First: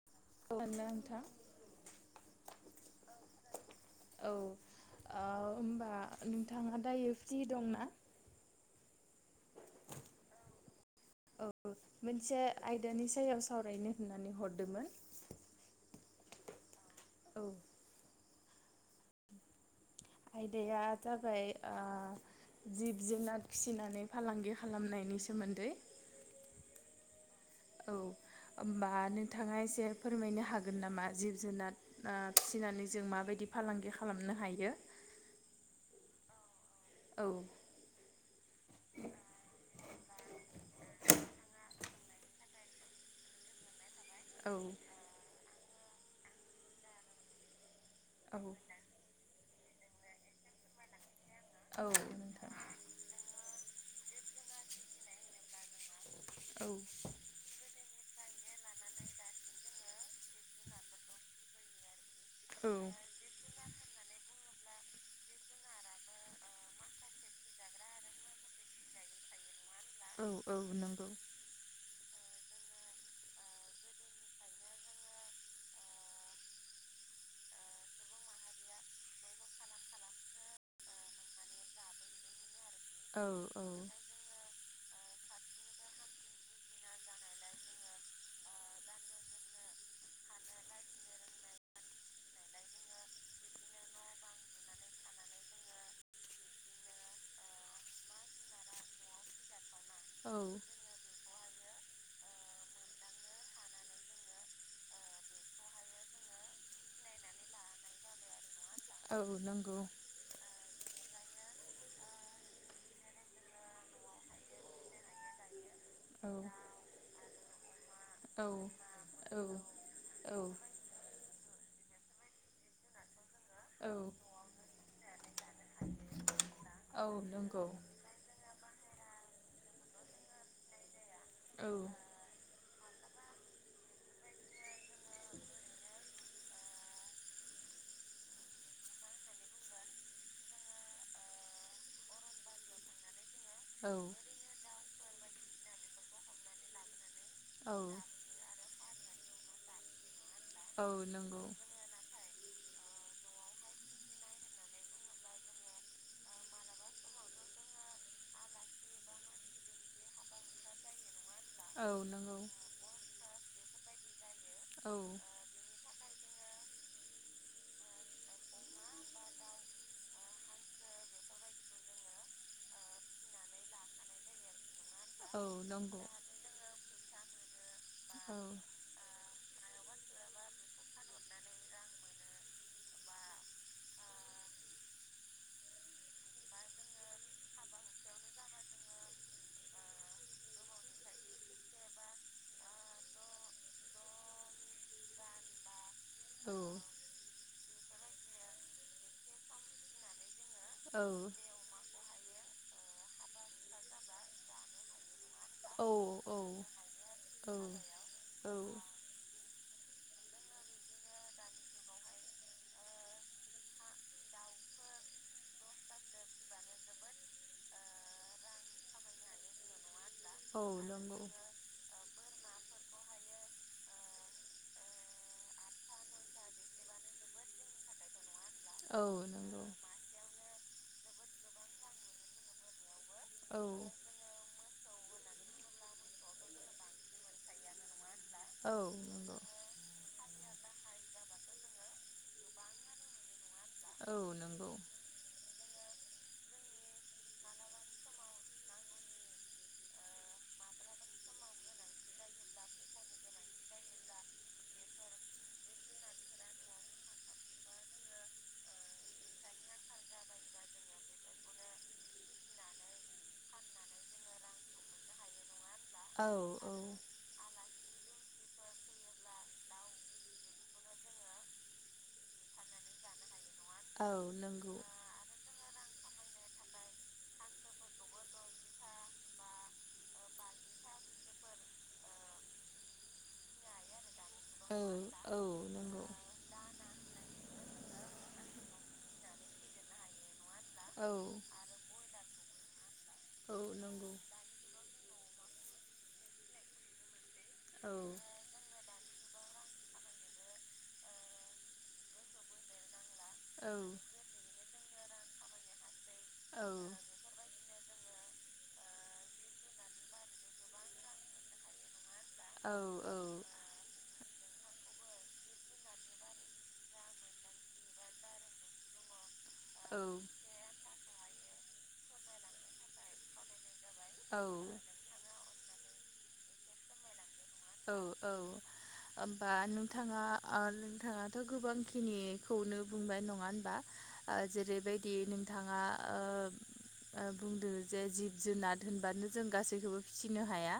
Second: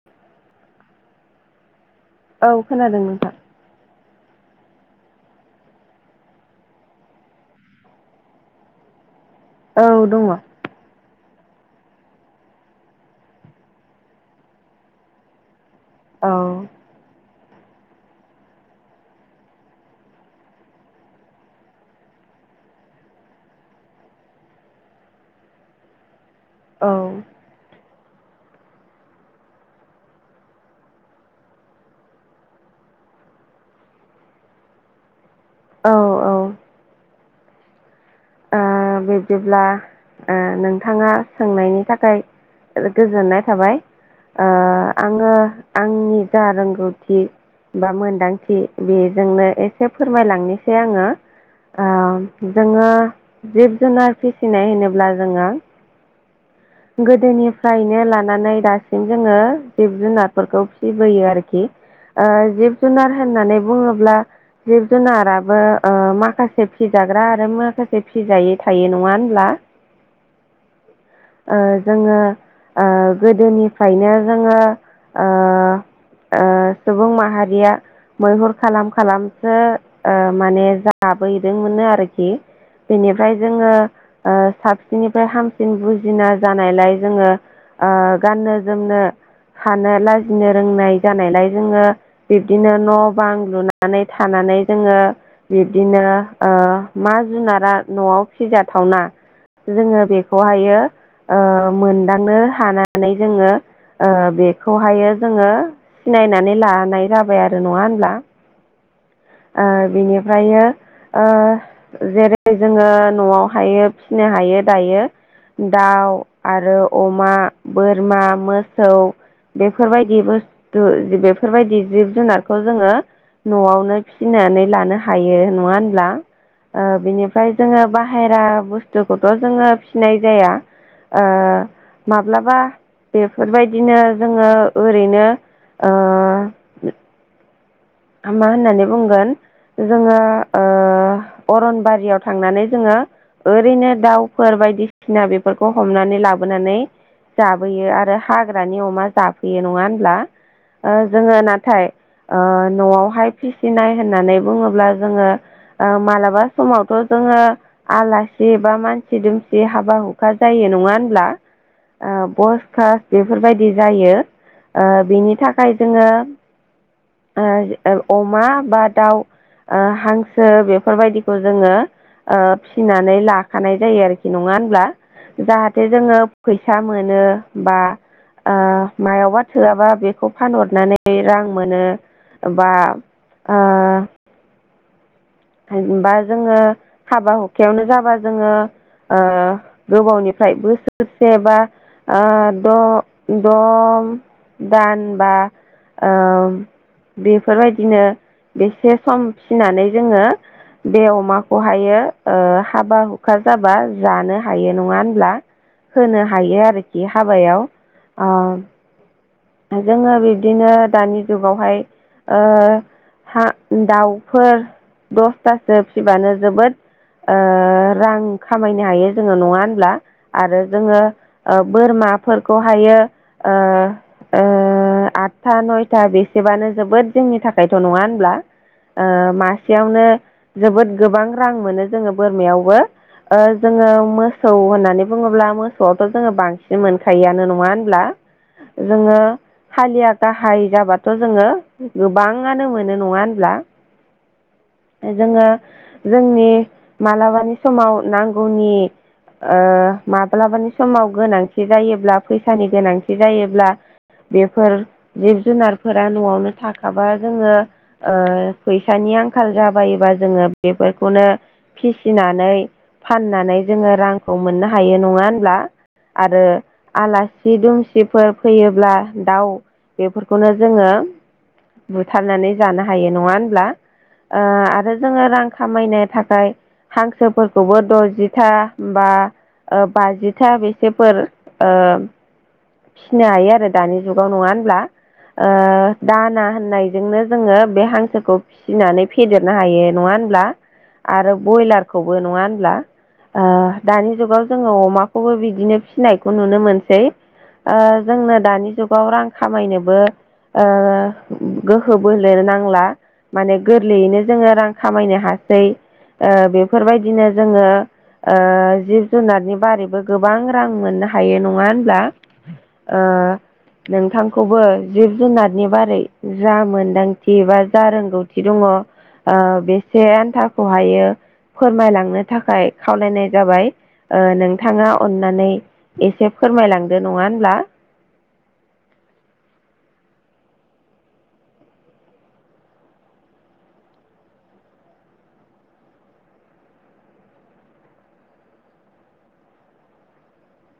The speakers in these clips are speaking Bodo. [inaudible] [unintelligible] नोंथां औ खोनादों नोंथां। औ ओ होनबा नोंथाङा दायो फ्रि दंना? औ दङ। औ मोनसे आयदानि सायाव सावरायनो होननानै हरदोंमोन। औ औ आयदाया जाबाय ओ जिब जुनार फिसिनानै फालांगि खालामनायनि सोमोन्दै औ औ ओमबा नोंथाङा एसे फोरमायनो हागोन नामा जिब जुनार ओ फिसिनानै जों माबायदि फालांगि खालामनो हायो। औ औ औ ओ बिब्दिब्ला ओ नोंथाङा सोंनायनि थाखाय गोजोननाय थाबाय। ओ औ आङो आंनि जा रोंगौथि बा औ मोनदांथि बेजोंनो एसे फोरमायलांनोसै आङो। औ। ओ नोंथां जोङो जिब जुनार फिसिनाय होनोब्ला जोङो औ। गोदोनिफ्रायनो लानानै दासिम जोङो जिब जुनारफोरखौ फिसिबोयो आरोखि ओ जिब जुनार होननानै बुङोब्ला जिब जुनाराबो ओ माखासे फिजाग्रा आरो माखासे फिजायै थायो नङा होनब्ला? औ औ नोंगौ। ओ जोङो ओ गोदोनिफ्रायनो जोङो ओ। ओ सुबुं माहारिया मैहुर खालाम खालामसो ओ माने जाबोदोंमोननो आरोखि। औ बेनिफ्राय जोङो औ ओ साबसिननिफ्राय हामसिन बुजि जिना जानायलाय जोङो ओ गाननो जोमनो हानो लाजिनो रोंनाय जानायलाय जोङो बिब्दिनो न' बां लुनानै थानानै जोङो बिब्दिनो ओ मा जुनारा न'आव फिजाथावना जोङो औ बेखौहायो ओ मोनदांनो हानानै जोङो ओ बेखौहायो जोङो सिनायनानै लानाय जाबाय आरो नङा होनब्ला? औ ओ नंगौ बिनिफ्रायओ। ओ जेरै जोङो न'आव हायो फिसिनो हायो दायो दाउ औ आरो अमा। बोरमा औ मोसौ औ बेफोरबायदिबो दु बेफोरबायदि जिब जुनारखौ जोङो औ न'आवनो फिन्नानै लानो हायो नङा होनब्ला ओ औ बिनिफ्राय नंगौ जोङो बाहेरा बुस थुफोरखौथ जोङो फिनाय जाया ओ। औ माब्लाबा बेफोरबायदिनो जोङो ओरैनो ओ। मा होननानै बुंगोन। जोङो ओ अरनबारियाव थांनानै जोङो। औ ओरैनो दाउफोर बायदिसिना बेफोरखौ हमनानै लाबोनानै औ जाबोयो आरो। हाग्रानि अमा जाफैयो नङा होनब्ला औ ओ जोङो नंगौ नाथाय ओ। न'आवहाय फिसिनाय होननानै बुङोब्ला जोङो। ओ मालाबा समावथ' जोङो। आलासि बा मानसि दुमसि हाबा हुखा जायो नङा होनब्ला। औ ओ नंगौ बस कास बेफोरबायदि जायो ओ औ बिनि थाखाय जोङो। ओ ओ अमा बा दाउ ओ हांसो बेफोरबायदिखौ जोङो। ओ फिसिनानै लाखानाय जायो आरोखि नङा होनब्ला। औ जाहाथे नंगौ जोङो फैसा मोनो बा औ ओ मायावबा। थोआबा बेखौ फानहरनानै रां मोनो बा ओ। हाय बा जोङो हाबा हुखायावनो जाबा जोङो। ओ गोबावनिफ्राय बोसोरसे बा। ओ द' द' दानबा। ओ औ बेफोरबायदिनो बेसे सम फिसिनानै जोङो। बे औ अमाखौहायो हाबा हुखा जाबा जानो हायो नङा होनब्ला। औ औ। बे हाबायाव ओ। जोङो बिब्दिनो दानि जुगावहाय ओ। हा दाउफोर दसथासो फिबानो जोबोद। ओ रां खामायनो हायो जोङो नङा होनब्ला। औ आरो जोङो नंगौ ओ बोरमाफोरखौहायो ओ ओ। आदथा नयथा बेसेबानो जोबोद जोंनि थाखायथ' नङा होनब्ला औ ओ नंगौ मासेयावनो जोबोद गोबां रां मोनो जोङो बोरमायावबो ओ औ जोङो मोसौ होननानै बुङोब्ला मोसौआवथ' जोङो बांसिन मोनखायोआनो नङा होनब्ला। औ जोङो नंगौ हालिया गाहाय जाबाथ' जोङो गोबाङानो मोनो नङा होनब्ला। औ नंगौ। ओ जोङो जोंनि मालाबानि समाव नांगौनि ओ माब्लाबानि समाव गोनांथि जायोब्ला फैसानि गोनांथि जायोब्ला बेफोर जिब जुनारफोरा न'आवनो थाखाबा जोङो। ओ फैसानि आंखाल जाबायोबा जोङो बेफोरखौनो फिसिनानै फाननानै जोङो रांखौ मोननो हायो नङा होनब्ला औ आरो आलासि दुमसिफोर फैयोब्ला दाउ बेफोरखैनो जोङो। बुथारनानै जानो हायो नङा होनब्ला औ ओ नंगौ आरो। जोङो रां खामायनो थाखाय हांसोफोरखौबो दजिथा बा ओ बाजिथा बेसेफोर ओ फिनो हायो आरो दानि जुगाव नङा होनब्ला। औ नंगौ औ ओ औ नंगौ औ दाना होननायजोंनो जोङो बे हांसोखौ फि फिसिनानै फेदेरनो हायो नङा होनब्ला आरो ब्रयलारखौबो नङा होनब्ला। ओ दानि जुगाव जोङो अमाखौबो बिदिनो फिनायखौ नुनो मोनसै। ओ जोंनो दानि जुगाव रां खामायनोबो ओ गोहो बोलो नांला माने औ गोरलैयैनो जोङो रां खामायनो हासै ओ बेफोरबायदिनो जोङो। ओ जिब जुनारनि बारैबो गोबां रां मोननो हायो नङा होनब्ला। औ ओ नोंथांखौबो जिब जुनारनि बारै जा मोनदांथि बा जा रोंगौथि दङ। ओ औ बेसे औ आन्थाखौ हायो फोरमायलांनो थाखाय खावलायनाय जाबाय। ओ औ नोंथाङा अननानै एसे फोरमायलांदो नङा होनोमब्ला। औ औ। होमबा नोंथाङा नोंथाङाथ' गोबांखिनिखौनो बुंनाय नङा होनोमबा। ओ जेरै'बायदि नोंथाङा ओ ओ बुंदो जे जिब जुनार होनब्लानो जों गासैखौबो फिसिनो हाया।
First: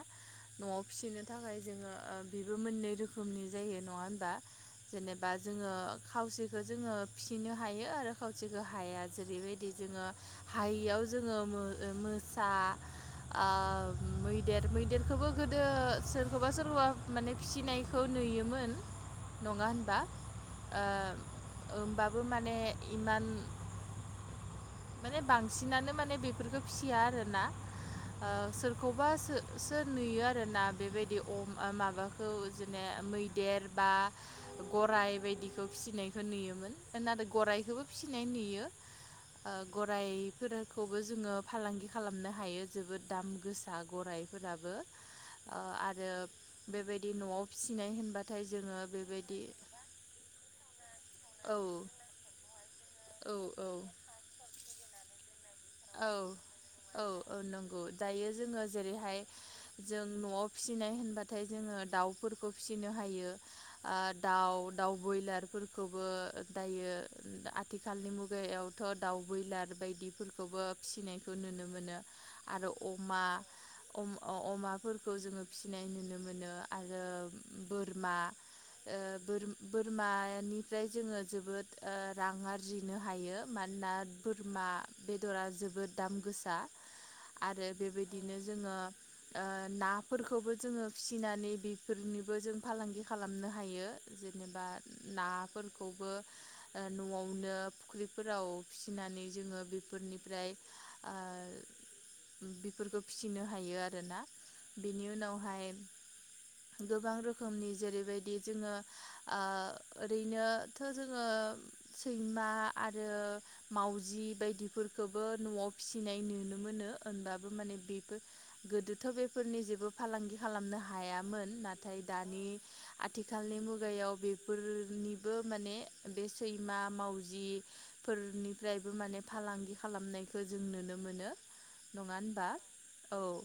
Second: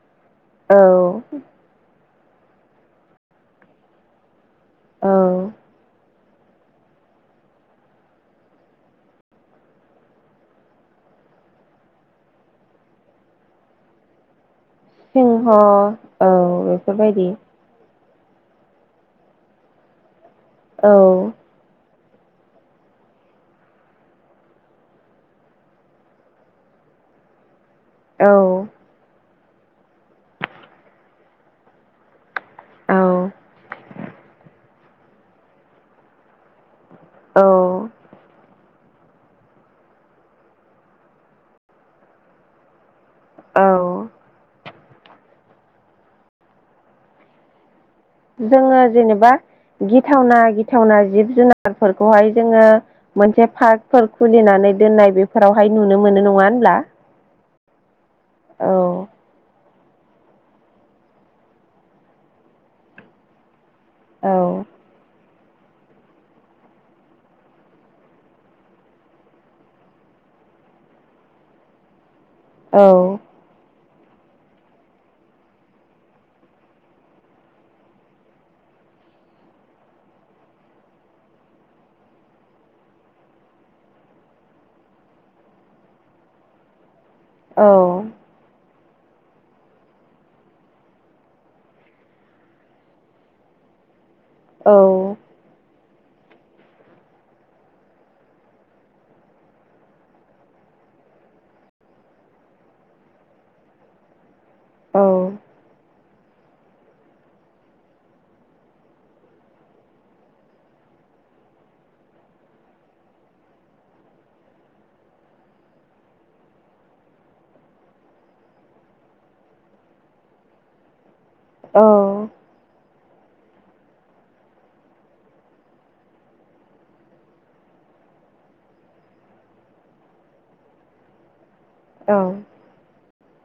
औ न'आव फिसिनो थाखाय जोङो ओ बेबो मोननै रोखोमनि जायो नङा होनबा? औ जेनेबा जोङो। खावसेखौ जोङो फिसिनो हायो आरो खावसेखौ हाया जेरै'बायदि जोङो हायियाव जोङो मो मोसा ओ मैदेर मैदेर खौबो सिंह गोदो औ सोरखौबा सोरखौबा बेफोरबायदि माने फिसिनाय खौ नुयोमोन नङा होनबा औ ओ ओमबाबो माने इमान माने बांसिनानो माने बेफोरखौ फिसियाल आरो ना ओ औ सोरखौबा सो सोर नुयो आरो ना बेबायदि अम माबा खौ जेननो औ मैदेर बा गराइ बायदिखौ फिसिनायखौ नुयोमोन नादाय गराइखौबो औ फिसिनाय नुयो। ओ गराइफोरखौबो जोङो फालांगि खालामनो हायो जोबोद दाम गोसा औ गराइ फोराबो ओ आरो बेबायदि न'आव फिसिनाय होनबा जोङो जेनेबा गिथावना गिथावना जिब औ जुनारफोरखौहाय जोङो औ मोनसे औ पार्कफोर खुलिनानै दोननाय बे फोरावहाय नु औ औ औ नंगौ दायो जोङो औ जेरैहाय जों न' आव‌ फिसिनाय होनबाथाय जोङो दाउफोरखौ फिसिनो हायो आ औ दाउ दाउ ब्रयलारफोरखौबो दायो आथिखालनि मुगायावथ' दाउ ब्रयलार बायदिफोरखौबो फिसिनायखौ नुनो मोनो आरो औ अमा अम अमाफोरखौ जोङो फिसिनाय नुनो मोनो आरो बोरमा ओ बोर बोरमानिफ्राय जोङो जोबोद ओ रां आर जिनो हायो मानोना बोरमा बेदरा जोबोद दाम गोसा औ औ आरो बेबायदिनो जोङो ओ नाफोरखौबो जोङो फिसिनानै बेफोरनिबो जों फालांगि खालामनो हायो जेनेबा नाफोर खौबो न'आवनो फुख्रिफोराव फिसिनानै जोङो बे बेफोरनिफ्राय आ बेफोरखौ फिसिनो हायो आरोना बिनि उनावहाय गोबां रोखोमनि जेरैबायदि जोङो आ ओरैनोथ' जोङो सैमा आरो मावजि बायदि फोरफोरखोबो न'आव फिसिनाय नुनो मोनो ओनबाबो माने बेबो गोदोथ' बेफोरनि जेबो फालांगि खालामनो हायामोन नाथाय दानि आथिखालनि मुगायाव बेफोर निबो माने बे सैमा मावजि फोर निफ्रायबो माने फालांगि खालामनायखौ जों नुनो मोनो नङा होनबा औ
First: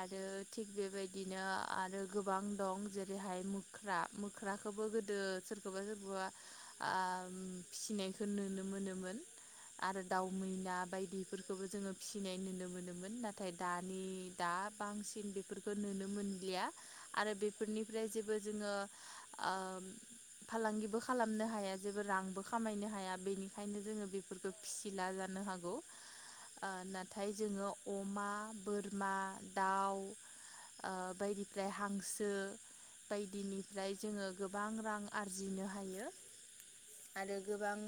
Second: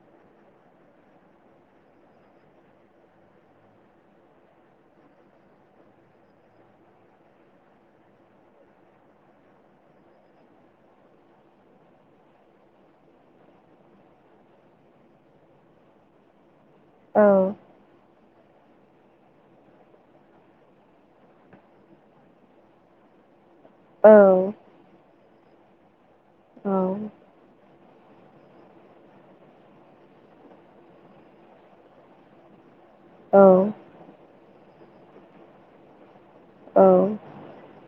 आरो थिग बेबायदिनो आरो गोबां दं जेरैहाय [unintelligible] फ्रा मोख्राखोबो गोदो सोरखोबा सोरखोबा आ फिसिनायखौ नुनो मोनोमोन आरो दाउ मैना बायदिफोरखौबो जोङो फिसिनाय नुनो मोनोमोन नाथाय दानि दा बांसिन बेफोरखौ नुनो मोनलिया आरो बेफोरनि फ्राय जेबो जोङो आ [unintelligible] फालांगिबो खालामनो हाया जेबो रांबो खामायनो हाया बेनि खायनो जोङो बेफोरखौ फिसिला जानो हागौ ओ नाथाय जोङो अमा बोरमा दाउ ओमफ्राय बिनिफ्राय हांसो औ बायदिनिफ्राय जोङो गोबां रां आरजिनो हायो। औ आरो गोबां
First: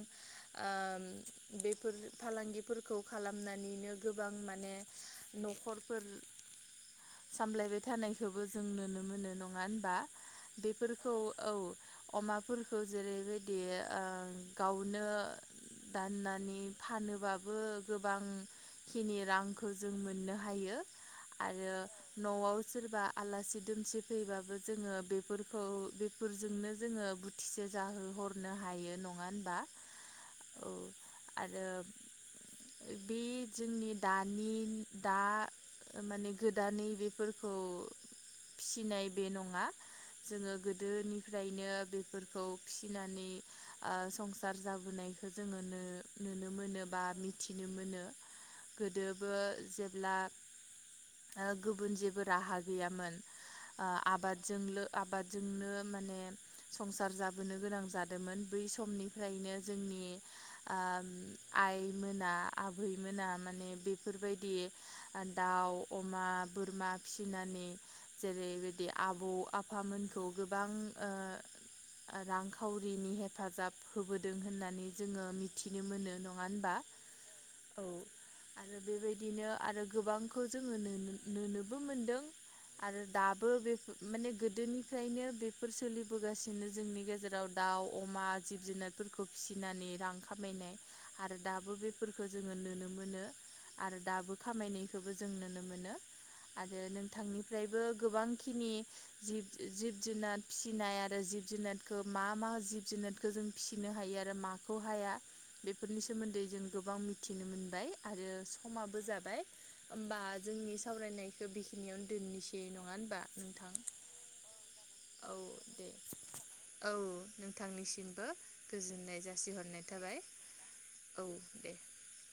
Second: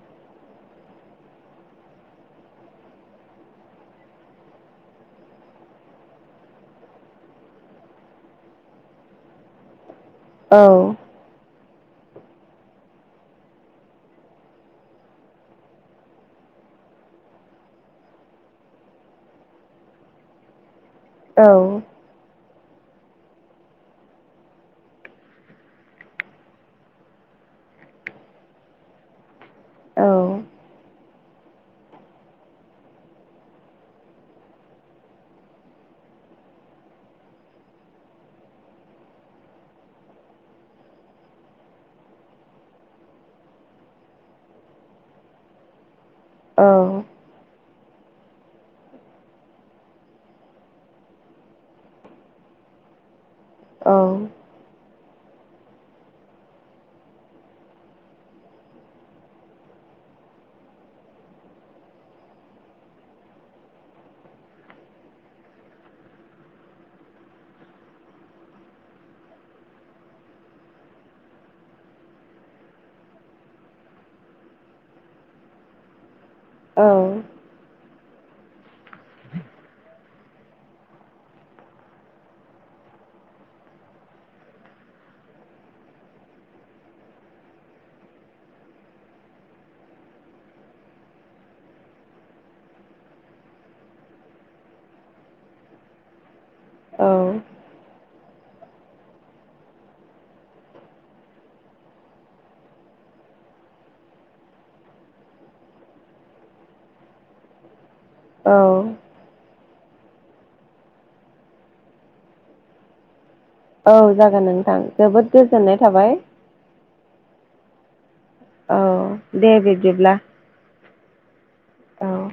ओ बे फोर फालांगिफोरखौ खालामनानैनो गोबां माने न'खरफोर सामलायबाय थानायखोबो जों नुनो मोनो नङा होनबा बेफोरखौ औ अमाफोरखौ जेरैबायदि ओ गावनो दाननानि फानोबाबो गोबां खिनि रांखो जों मोननो हायो। आरो न' आव सोरबा आलासि दुमसि फैबाबो जोङो बेफोरखौ बे फोरजोंनो जोङो बुथिसे जाहोहरनो हायो नङा होनबा औ आरो बे जोंनि दानि दा माने गोदानै बेफोरखौ फिसिनाय बे नङा। जोङो गोदोनिफ्रायनो बेफोरखौ फिनानै ओ संसार जाबोनायखौ जोङो नो नुनो मोनो बा मिथिनो मोनो गोदोबो जेब्ला ओ गुबुन जेबो राहा गैयामोन ओ आबाद जोंलो आबादजोंनो माने संसार जाबोनो गोनां जादोंमोन बै समनिफ्रायनो जोंनि आ आइ मोना आबैमोना माने बेफोरबायदि दाउ अमा बोरमा फिसिनानै जेरैबायदि आबौ आफामोनखौ गोबां ओ ओ रांखावरिनि हेफाजाब होबोदों होननानै जोङो मिथि बिनो मोनो नङा होनबा? औ आरो बेबायदिनो आरो गोबांखौ जोङो नो नोबो मोनदों। आरो दाबो बे माने गोदोनिफ्रायनो बेफोर सोलिबोगासिनो जोंनि गेजेराव। दाउ अमा जिब जुनारफोरखौ फिसिनानै रां खामायनाय आरो दाबो बेफोरखौ जोङो नुनो मोनो। आरो दाबो खामायनायखौबो जों नुनो मोनो। आरो नोंथांनिफ्रायबो गोबांखिनि जिब जुनाद फिसिनाय आरो जिब जुनादखौ मा मा जिब जुनाद खौ जों फिसिनो हायो आरो माखौ हाया? बेफोरनि सोमोन्दै जों गोबां मिथिनो मोनबाय आरो समाबो जाबाय ओमबा जोंनि सावरायनायखौ बेखिनियावनो दोननोसै नङा होनबा नोंथां औ जागोन नोंथां जोबोद औ गोजोननाय दे थाबाय औ नोंथांनिसिमबो औ गोजोननाय दे जासिहरनाय बिब्दिब्ला थाबाय औ दे औ